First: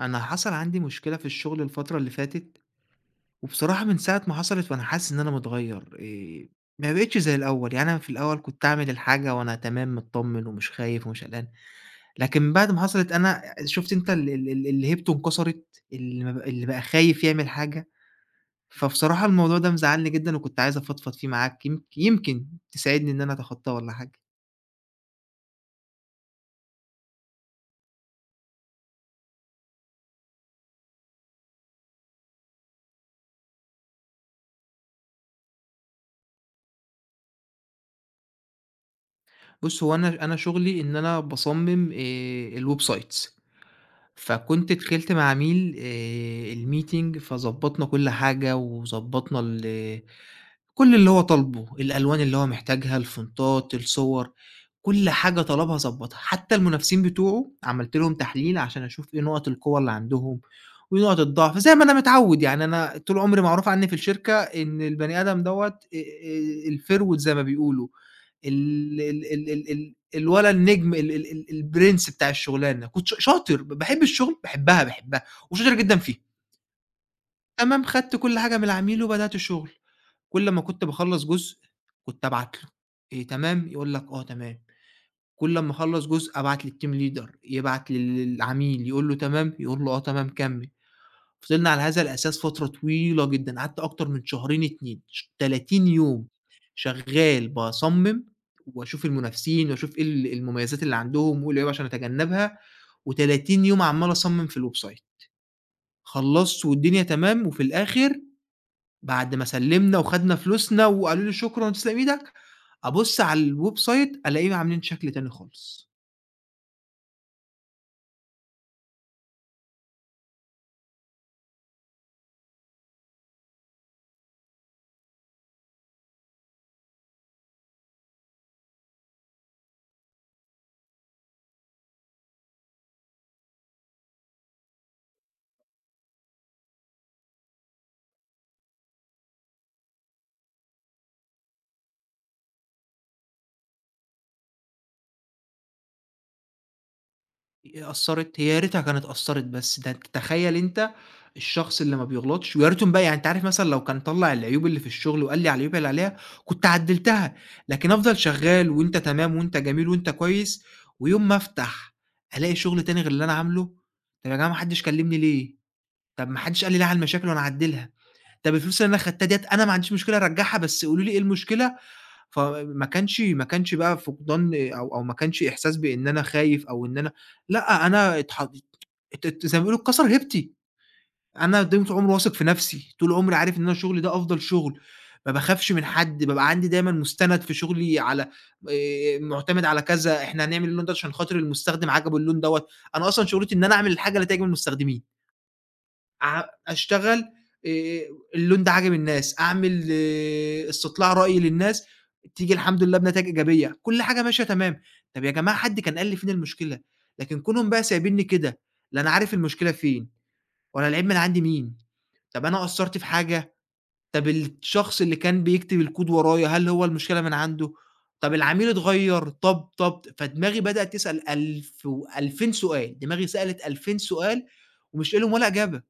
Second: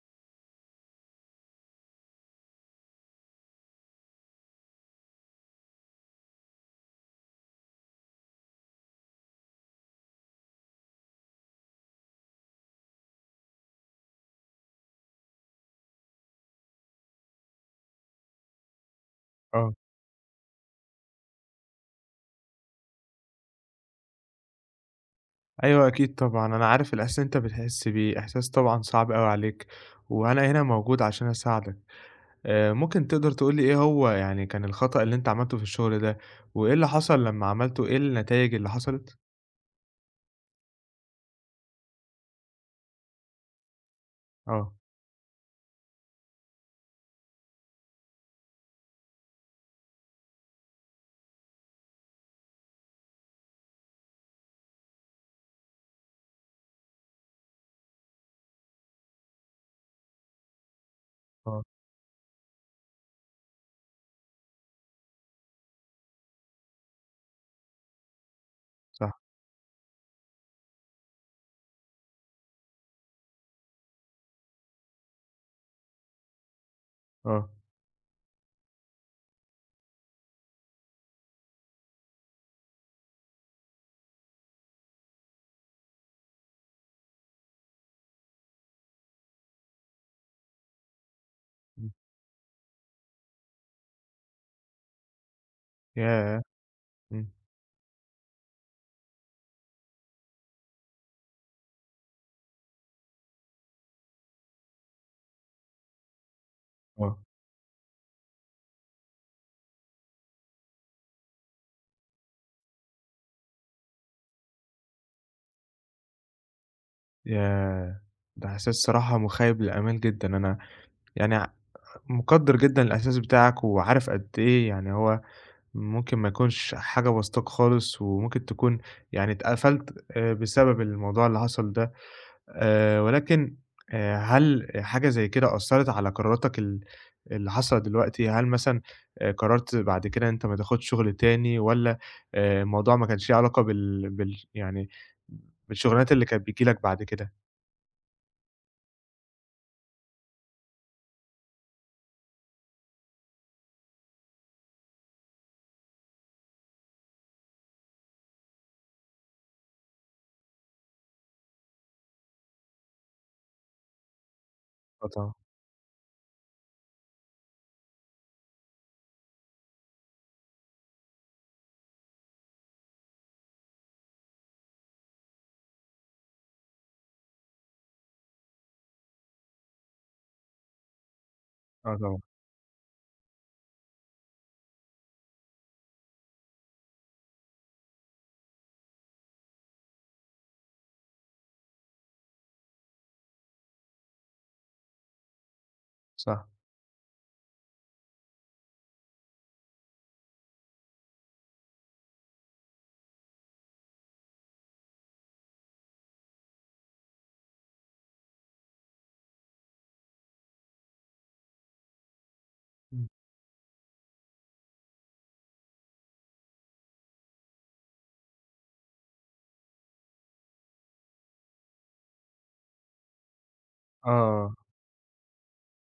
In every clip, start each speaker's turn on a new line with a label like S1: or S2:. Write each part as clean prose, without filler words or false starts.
S1: أنا حصل عندي مشكلة في الشغل الفترة اللي فاتت، وبصراحة من ساعة ما حصلت وأنا حاسس إن أنا متغيّر، ما بقيتش زي الأول، يعني أنا في الأول كنت أعمل الحاجة وأنا تمام متطمن ومش خايف ومش قلقان، لكن بعد ما حصلت أنا شُفت أنت ال ال ال اللي هيبته انكسرت، اللي ما بق اللي بقى خايف يعمل حاجة، فبصراحة الموضوع ده
S2: آه،
S1: مزعّلني جدًا وكنت عايز أفضفض فيه معاك، يمكن تساعدني إن أنا أتخطاه والّا حاجة.
S2: أيوه أكيد طبعًا، أنا عارف الإحساس اللي أنت بتحس بيه، إحساس طبعًا صعب أوي عليك، وأنا هنا موجود عشان أساعدك. ممكن تقدر تقول لي إيه هو يعني كان الخطأ اللي أنت عملته في الشغل ده، وإيه اللي حصل لمّا عملته، إيه النتايج اللي حصلت؟
S1: بُص، هو أنا شغلي إن أنا باصمم الwebsites.
S2: آه.
S1: فكنت دخلت مع عميل الmeeting، فضبّطنا كل حاجة، وضبّطنا كل اللي هو طالبه، الألوان اللي هو محتاجها، الفونتات، الصور، كل حاجة طلبها ضبّطها، حتى المنافسين بتوعه عملت لهم تحليل عشان أشوف إيه نقط القوة اللي عندهم، وإيه نقط الضعف،
S2: آه.
S1: زي ما أنا متعوّد، يعني أنا طول عمري معروف عني في الشركة إن البني آدم دوّة آآ الفرود زي ما بيقولوا، ال
S2: صح.
S1: ال ال ال ال الولد النجم ال ال ال البرنس بتاع الشغلانة، كنت شاطر، باحب الشغل، باحبها، باحبها وشاطر جدًا فيها.
S2: آه.
S1: تمام، خدت كل حاجة من العميل وبدأت الشغل، كل أمّا كنت باخلّص جزء كنت أبعت له إيه تمام؟ يقول لك آه تمام، كل أمّا أخلّص جزء أبعت للteam leader يبعت للعميل يقول له تمام، يقول له آه تمام كمّل، فضلنا على
S2: إمم.
S1: هذا الأساس فترة طويلة جدًا، قعدت أكتر من شهرين، 2 30 يوم
S2: ياه! إمم.
S1: شغّال باصمم، واشوف المنافسين واشوف إيه المميزات اللي عندهم وإيه العيوب عشان أتجنبها، و30 يوم عمّال أصمم في الwebsite، خلّصت والدنيا
S2: آه.
S1: تمام، وفي الآخر بعد ما سلّمنا وخدنا فلوسنا وقالوا لي: "شكرًا وتسلم إيدك." أبُص على الweb site ألاقيهم عاملين شكل تاني خالص.
S2: ياه! ده إحساس صراحة مخيب للآمال جدًا، أنا يعني مقدّر جدًا الإحساس بتاعك، وعارف قد إيه يعني هو ممكن ما يكونش حاجة بسيطاك خالص، وممكن تكون يعني اتقفلت بسبب الموضوع اللي حصل ده، ولكن هل حاجة زي كده أثّرت على قراراتك اللي حاصلة دلوقتي؟ هل مثلًا قررت بعد كده إن أنت ما تاخدش شغل تاني، والّا الموضوع ما كانش ليه علاقة بال بال يعني بالشغلانات اللي كانت بتيجي لك بعد كده؟
S1: أثّرت، هي يا ريتها كانت أثّرت بس، ده أنت تخيّل أنت الشخص اللي ما بيغلطش، ويا ريتهم بقى يعني أنت عارف مثلًا لو كان طلّع العيوب اللي في الشغل وقال لي على العيوب اللي عليها، كنت عدّلتها، لكن أفضل شغّال وأنت تمام وأنت جميل وأنت كويس، ويوم ما أفتح ألاقي شغل تاني غير اللي أنا عامله، طَب يا جماعة ما حدّش
S2: آه،
S1: كلّمني
S2: طبعًا.
S1: ليه؟ طَب ما حدّش قال لي ليه على المشاكل وأنا أعدّلها. طب الفلوس اللي أنا خدتها ديّة أنا ما عنديش مشكلة أرجّعها، بس قولوا لي إيه المشكلة، فما كانش ما كانش بقى فقدان، أو ما كانش إحساس بإن أنا خايف أو إن أنا، لأ، أنا اتحط، ات ات زي ما بيقولوا اتكسر هيبتي، أنا طول
S2: آه،
S1: عمري
S2: طبعًا.
S1: واثق في نَفْسي، طول عمري عارف إن أنا شغلي ده أفضل شغل، ما باخافش من حد، بابقى عندي دايمًا مُستند في شغلي على، مُعتمد على كذا، إحنا هنعمل اللون ده عشان خاطر المستخدم عجبه اللون دوّة، أنا أصلًا شغلتي إن أنا أعمل الحاجة اللي تعجب المستخدمين. ع
S2: صح.
S1: أشتغل، آآ اللون ده عاجب الناس، أعمل إيه، استطلاع رأي للناس، تيجي الحمد لله بنتايج إيجابية، كل حاجة ماشية تمام. طب يا جماعة حد كان قال لي فين المشكلة؟ لكن كونهم بقى سايبينّي كده، لا أنا عارف المشكلة فين، ولا العيب من عند مين، طب أنا قصّرت في
S2: إمم.
S1: حاجة، طب الشخص اللي كان بيكتب الكود ورايا هل هو المشكلة من عنده، طب العميل اتغيّر، طب، طب، فدماغي بدأت تسأل ألف و2000 سؤال، دماغي سألت 2000 سؤال
S2: آه.
S1: ومش لاقي لهم ولا إجابة.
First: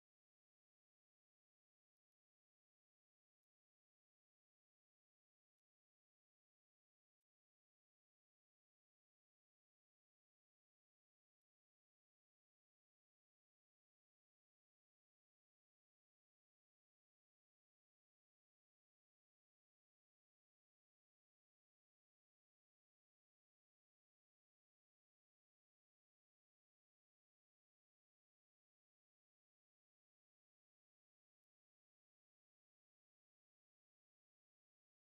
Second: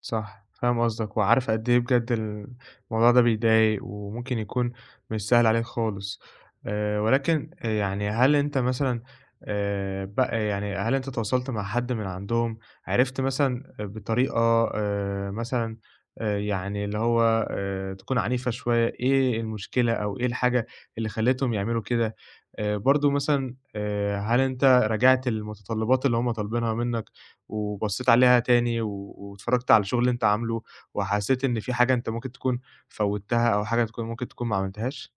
S2: صح، فاهم قصدك، وعارف قد إيه بجد الموضوع ده بيضايق، وممكن يكون مش سهل عليك خالص. ولكن يعني هل أنت مثلًا بقى يعني هل أنت تواصلت مع حد من عندهم، عرفت مثلًا بطريقة مثلًا يعني اللي هو تكون عنيفة شوية، إيه المشكلة أو إيه الحاجة اللي خلّتهم يعملوا كده؟ برضه مثلًا هل أنت راجعت المتطلبات اللي هُم طالبينها منك؟ وبصيت عليها تاني واتفرّجت على الشغل اللي أنت عامله، وحسيت إن في حاجة أنت ممكن تكون فوّتّها أو حاجة تكون ممكن تكون ما عملتهاش؟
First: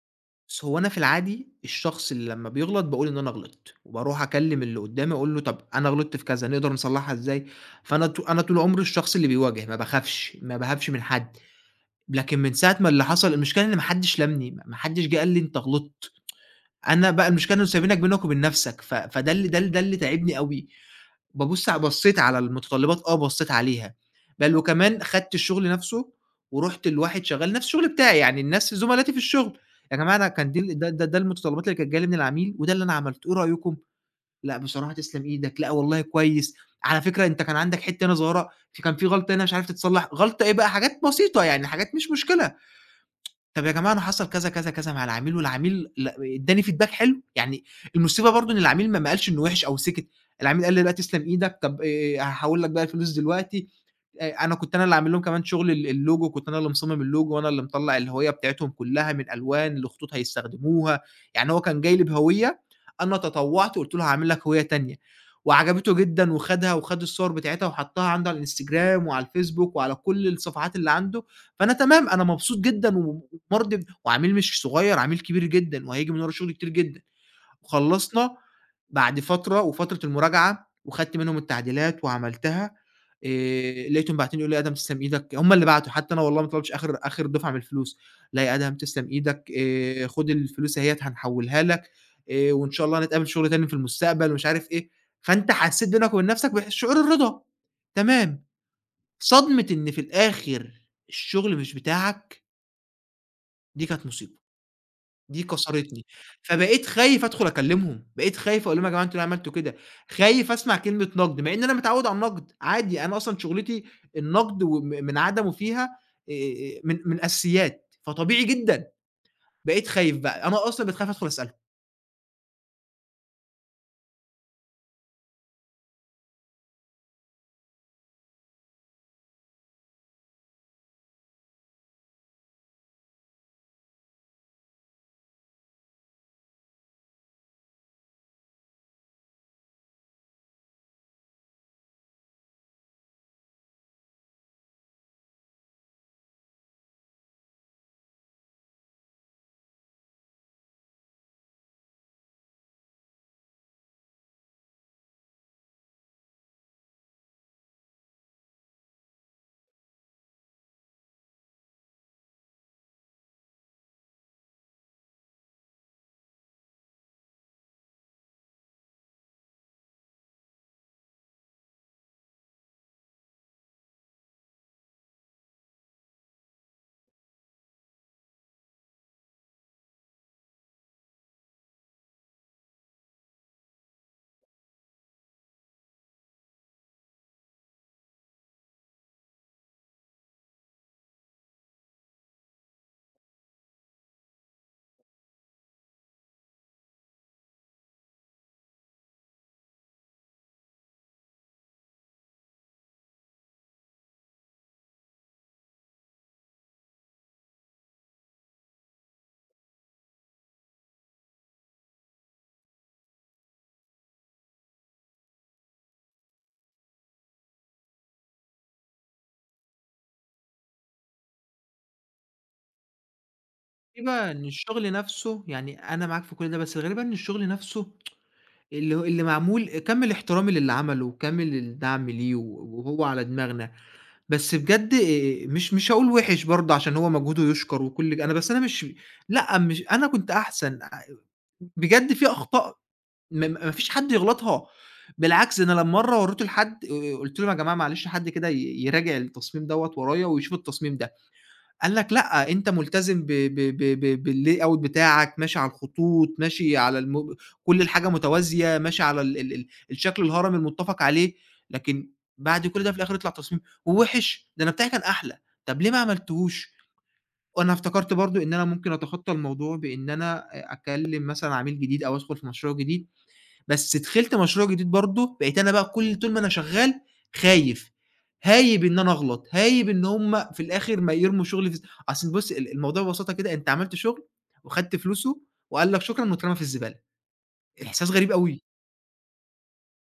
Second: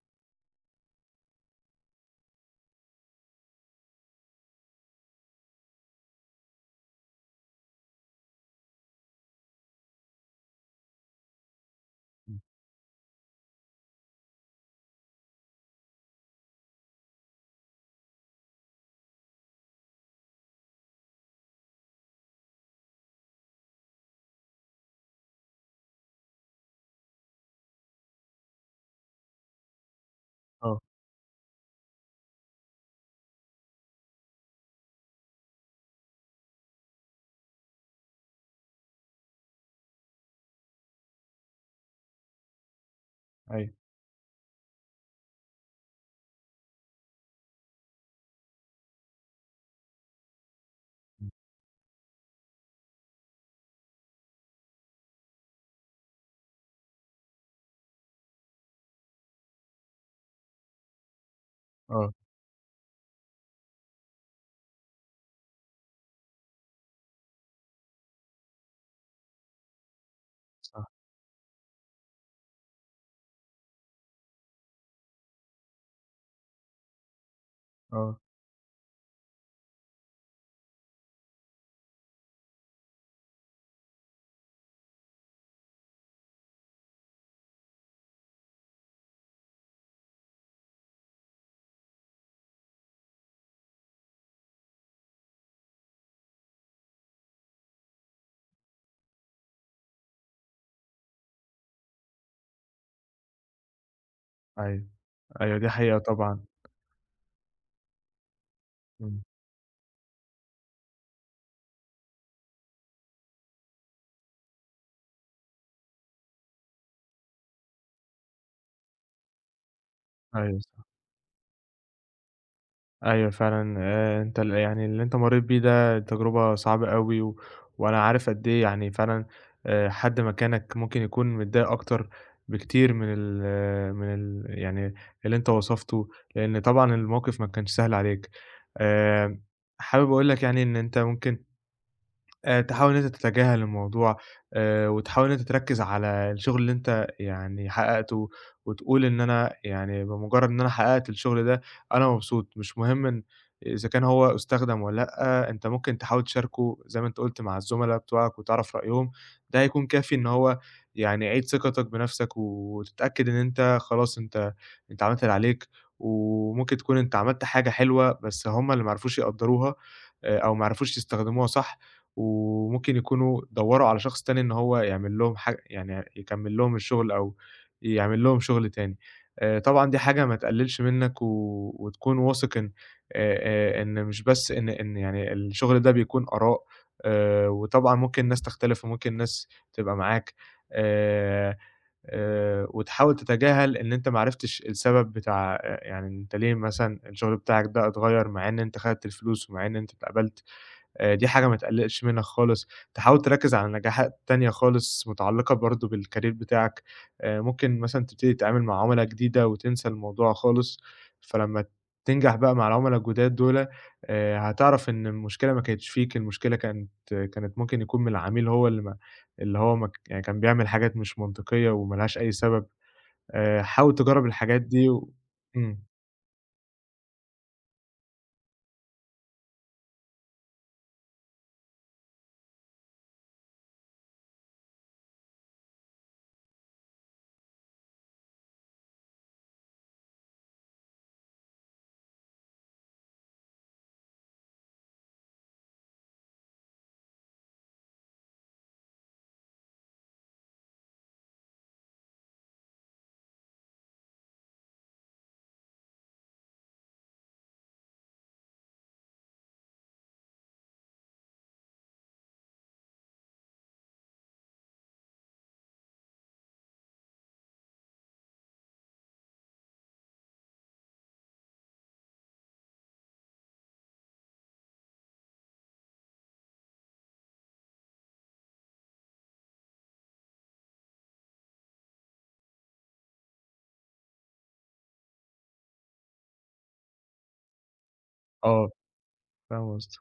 S1: بُص، هو أنا في العادي الشخص اللي لمّا بيغلط باقول إن أنا غلطت، وباروح أكلّم اللي قدّامي أقول له طَب أنا غلطت في كذا نقدر نصلّحها إزاي؟ فأنا ط أنا طول عمري الشخص اللي بيواجه ما باخافش، ما باهابش من حد، لكن
S2: إمم.
S1: من ساعة ما اللي حصل المشكلة إن ما حدش لَمني، ما حدش جه قال لي أنت غلطت، أنا بقى المشكلة إنه سايبينك بينك وبين نَفْسك، فده اللي ده ال ده اللي تاعبني أوي، بابُص ع بصّيت على المتطلّبات آه، بصّيت عليها، بل وكمان خدت الشغل نَفْسه ورُحت لواحد شغّال نَفْس الشغل بتاعي، يعني الناس زُملاتي في الشغل: "يا جماعة أنا كان دي
S2: آه.
S1: ال ده ده ده المتطلّبات اللي كانت جاية لي من العميل وده اللي أنا عملته، إيه رأيكم؟" "لأ، بصراحة تسلم إيدك." "لأ، والله كويس." "على فكرة أنت كان عندك حتّة هنا صغيّرة، في كان في غلطة هنا مش عارف تتصلّح." غلطة إيه بقى، حاجات بسيطة يعني، حاجات مش مشكلة. طب يا
S2: أيوه.
S1: جماعة أنا حصل كذا، كذا، كذا مع العميل، والعميل ادّاني feedback حلو، يعني المصيبة برضه إن العميل ما قالش إنه وِحِش أو سِكِت، العميل قال لي: "لأ تسلم
S2: إمم.
S1: إيدك، طب، هاحوّل لك بقى الفلوس دلوقتي." أنا كنت أنا اللي عامل لهم كمان شغل الLogo، كنت أنا اللي مصمم الLogo وأنا اللي مطلّع الهوية بتاعتهم كلّها من ألوان لخطوط هيستخدموها، يعني هو كان جاي لي
S2: آه.
S1: بهوية، أنا تطوّعت وقُلت له هاعمل لك هوية تانية، وعجبته جدًا وخدها وخد الصور بتاعتها وحطّها عنده على الInstagram وعلى الFacebook وعلى كل الصفحات
S2: صح.
S1: اللي عنده، فأنا تمام، أنا مبسوط جدًا ومرضي، وعميل مش صغير، عميل كبير جدًا وهييجي من ورا شغل كتير جدًا.
S2: آه.
S1: وخلّصنا بعد فترة، وفترة المراجعة وخدت منهم التعديلات وعملتها، لقيتهم باعتين لي يقولوا لي: "أدهم تسلم إيدك." هم اللي بعتوا، حتى أنا والله ما طلبتش آخر دفعة من الفلوس، "لأ يا أدهم تسلم إيدك، خُد الفلوس أهيّة هنحوّلها لك، وإن شاء الله هنتقابل شغل تاني في المستقبل." ومش عارف إيه، فأنت حسّيت بينك وبين نَفْسك بشعور الرضا، تمام، صدمة إن في الآخر الشغل مش بتاعك، دي كانت مصيبة.
S2: أيوه.
S1: دي
S2: أيوه، دي حقيقة
S1: كسرتني،
S2: طبعًا.
S1: فبقيت خايف أدخل أكلمهم، بقيت خايف أقول لهم يا جماعة أنتم
S2: إمم.
S1: ليه عملتوا كده، خايف أسمع كلمة نقد، مع إن أنا متعود على النقد، عادي أنا أصلًا شغلتي النقد من عدمه فيها، من الأساسيات، فطبيعي جدًا، بقيت خايف بقى،
S2: أيوه،
S1: أنا
S2: صح.
S1: أصلًا بقيت خايف أدخل أسألهم.
S2: أيوه فعلًا، أنت يعني اللي أنت مرّيت بيه ده تجربة صعبة أوي، وأنا عارف قد إيه يعني فعلًا حد مكانك ممكن يكون متضايق أكتر بكتير من ال آه، من يعني اللي أنت وصفته، لإن طبعًا الموقف ما كانش سهل عليك. آآ حابب أقول لك يعني إن أنت ممكن تحاول إن أنت تتجاهل الموضوع، وتحاول إن أنت تركّز على الشغل اللي أنت يعني حقّقته، وتقول إن أنا يعني بمُجرّد إن أنا حقّقت الشغل ده أنا مبسوط، مش مهم إذا كان هو أُستخدم والّا لأ، أنت ممكن تحاول تشاركه زي ما أنت قُلت مع الزُملا بتوعك وتعرف رأيهم، ده هيكون كافي إن هو يعني يعيد ثقتك بنَفْسك وتتأكد إن أنت خلاص، أنت عملت اللي عليك، وممكن تكون أنت عملت حاجة حلوة بس هم اللي ما عرفوش يقدّروها، أو ما عرفوش يستخدموها صح. وممكن يكونوا دوّروا على شخص تاني إن هو يعمل لهم يعني يكمّل لهم الشغل أو يعمل لهم شغل تاني. طبعًا دي حاجة ما تقلّلش منّك، وتكون واثق إن آآ مش بس إن يعني الشغل ده بيكون آراء، وطبعًا ممكن ناس تختلف وممكن ناس تبقى معاك. آآ وتحاول تتجاهل إن أنت ما عرفتش السبب بتاع يعني أنت ليه مثلًا الشغل بتاعك ده اتغيّر مع إن أنت خدت الفلوس ومع إن أنت اتقبلت. دي حاجة ما تقلّقش منها خالص، تحاول تركّز على نجاحات تانية خالص متعلّقة برضه بالcareer بتاعك. ممكن مثلًا تبتدي تتعامل مع عُملا جديدة وتنسى الموضوع خالص، فلمّا تنجح بقى مع العُملا الجداد دُولة هتعرف إن المشكلة ما كانتش فيك، المشكلة كانت ممكن يكون من العميل، هو اللي ما اللي هو ما ك يعني كان بيعمل حاجات مش منطقية وما لهاش أي سبب. حاول
S1: إيه
S2: تجرّب
S1: بقى إن
S2: الحاجات دي
S1: الشغل نفسه؟ يعني
S2: إمم.
S1: أنا معاك في كل ده، بس الغريب بقى إن الشغل نفسه اللي هو اللي معمول، كامل احترامي للي عمله وكامل الدعم ليه، وهو على دماغنا. بس بجد، مش هاقول وِحِش برضه عشان هو مجهوده يُشكر، وكل أنا، بس أنا مش، لأ، مش أنا كنت أحسن، بجد في أخطاء ما فيش حد يغلطها، بالعكس ده أنا لمّا مرّة ورّيته لحد، قُلت لهم: "يا جماعة معلش حد كده يراجع التصميم دوّة ورايا ويشوف التصميم ده." قال لك لأ، أنت ملتزم ب ب ب ب بالlayout بتاعك، ماشي على الخطوط، ماشي على كل الحاجة متوازية، ماشي على ال ال ال الشكل الهرمي المتّفق عليه، لكن بعد كل ده في الآخر يطلع تصميم وِوِحِش، ده أنا بتاعي كان أحلى، طب ليه ما عملتهوش؟ وأنا افتكرت برضه إن أنا ممكن أتخطى الموضوع بإن أنا أكلم مثلًا عميل جديد أو أدخل في مشروع جديد، بس دخلت مشروع جديد برضه، بقيت أنا بقى كل طول ما أنا شغال خايف، هايب إن أنا أغلط، هايب إن هم في الآخر ما يرموا شغلي في الز أصل بُص الموضوع ببساطة كده: أنت عملت شغل وخدت فلوسه وقال لك شكرًا واترمى في الزبالة، إحساس غريب أوي،
S2: آه، فاهم قصدك.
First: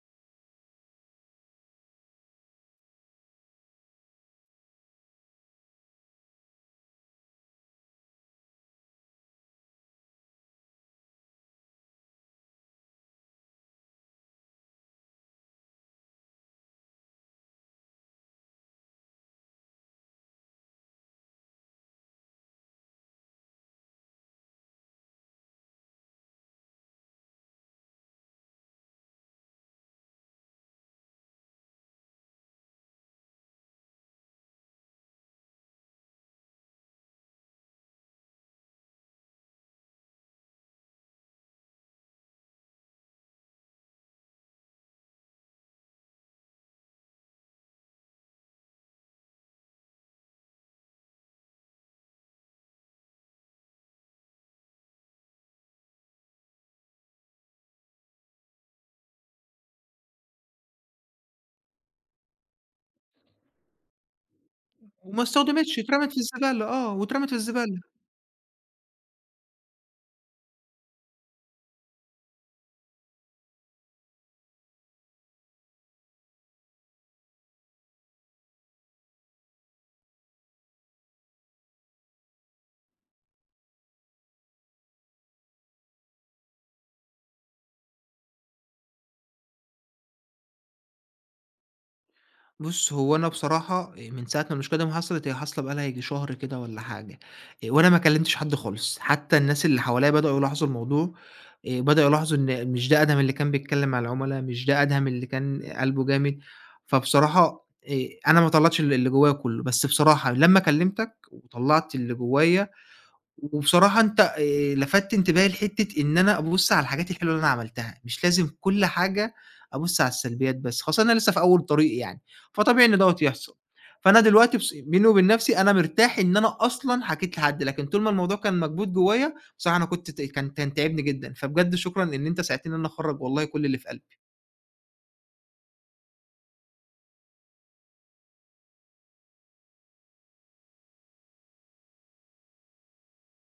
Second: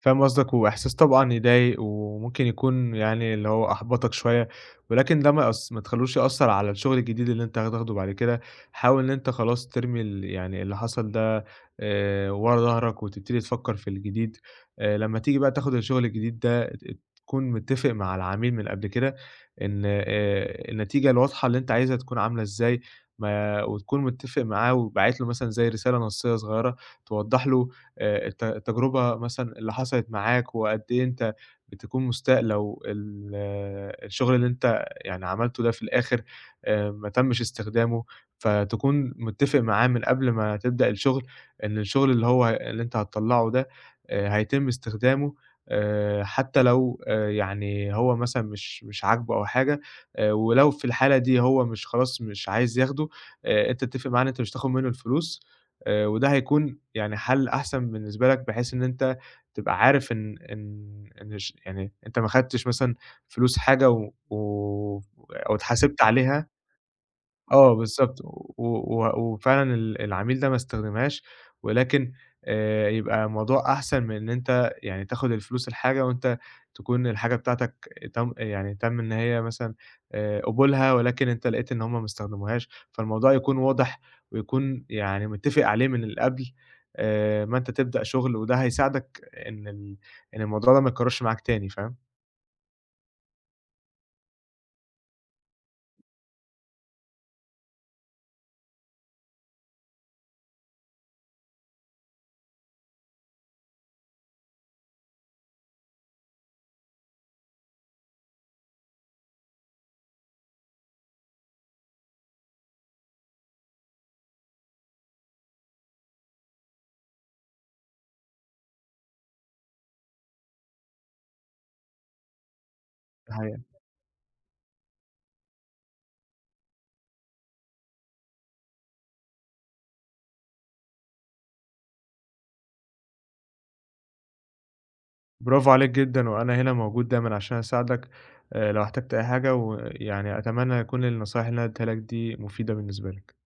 S2: فاهم قصدك، وإحساس طبعًا يضايق، وممكن يكون يعني اللي هو أحبطك شوية، ولكن ده ما تخلّوش يأثّر على الشغل الجديد اللي أنت هتاخده بعد كده. حاول إن أنت خلاص ترمي يعني اللي حصل ده ورا ضهرك، وتبتدي تفكّر في الجديد. لمّا تيجي بقى تاخد الشغل الجديد ده تكون متّفق مع العميل من قبل كده، إن النتيجة الواضحة اللي أنت عايزها تكون عاملة إزاي، ما وتكون متّفق معاه وباعت له مثلًا زي رسالة نصيّة صغيّرة توضّح له التجربة مثلًا اللي حصلت معاك، وقد إيه أنت بتكون مستاء لو ال آه، الشغل اللي أنت يعني عملته ده في الآخر ما تمّش استخدامه. فتكون متّفق معاه من قبل ما تبدأ الشغل، إن الشغل اللي أنت هتطلّعه ده هيتم استخدامه، حتى لو يعني هو مثلًا مش عاجبه أو حاجة. ولو في الحالة دي هو مش خلاص مش عايز ياخده، أنت تتّفق معاه إن أنت مش هتاخد منّه الفلوس، وده هيكون يعني حل أحسن بالنسبة لك، بحيث إن أنت تبقى عارف إن يعني أنت ما خدتش مثلًا فلوس حاجة و و
S1: وما
S2: أو
S1: استخدمتش،
S2: اتحاسبت
S1: اترمت في
S2: عليها.
S1: الزبالة، آه، واترمت في
S2: آه،
S1: الزبالة.
S2: بالضبط. و و وفعلًا العميل ده ما استخدمهاش، ولكن يبقى الموضوع أحسن من إن أنت يعني تاخد الفلوس الحاجة وأنت تكون الحاجة بتاعتك تم يعني تم إن هي مثلًا قبولها، ولكن أنت لقيت إن هُم ما استخدموهاش، فالموضوع يكون واضح ويكون يعني متّفق عليه من القبل، ما أنت تبدأ شغل، وده هيساعدك إن ال إن الموضوع ده ما يتكررش معاك تاني، فاهم؟
S1: بُص، هو أنا بصراحة، من ساعة ما المشكلة دي ما حصلت، هي حاصلة بقى لها ييجي شهر كده والّا حاجة، وأنا ما كلّمتش حد خالص، حتى الناس اللي حواليّا بدأوا يلاحظوا الموضوع، بدأوا يلاحظوا إن مش ده أدهم اللي كان بيتكلّم مع العُملا، مش ده أدهم اللي كان قلبه جامد، فبصراحة، أنا ما طلّعتش اللي جوّايا كلّه، بس بصراحة لمّا كلّمتك وطلّعت اللي جوّايا، وبصراحة أنت، لَفَتّ انتباهي لحتّة إن أنا أبُص على الحاجات الحلوة اللي أنا عملتها، مش لازم كل حاجة أبُص على السلبيات بس، خاصةً أنا لسه في أول طريقي يعني، فطبيعي إن دوّة
S2: دي
S1: يحصل.
S2: حقيقة.
S1: فأنا دلوقتي بص بيني وبين نَفْسي أنا مرتاح إن أنا أصلًا حكيت لحد، لكن طول ما الموضوع كان مكبوت جوّايا بصراحة أنا كنت ت كان كان تاعبني جدًا، فبجد شكرًا إن أنت ساعدتني إن أنا أخرّج والله كل اللي في قلبي.
S2: برافو عليك جدًا، وأنا هنا موجود دايمًا عشان أساعدك، لو احتجت أي حاجة، ويعني أتمنى يكون النصايح اللي أنا اديتها لك دي مفيدة بالنسبة لك.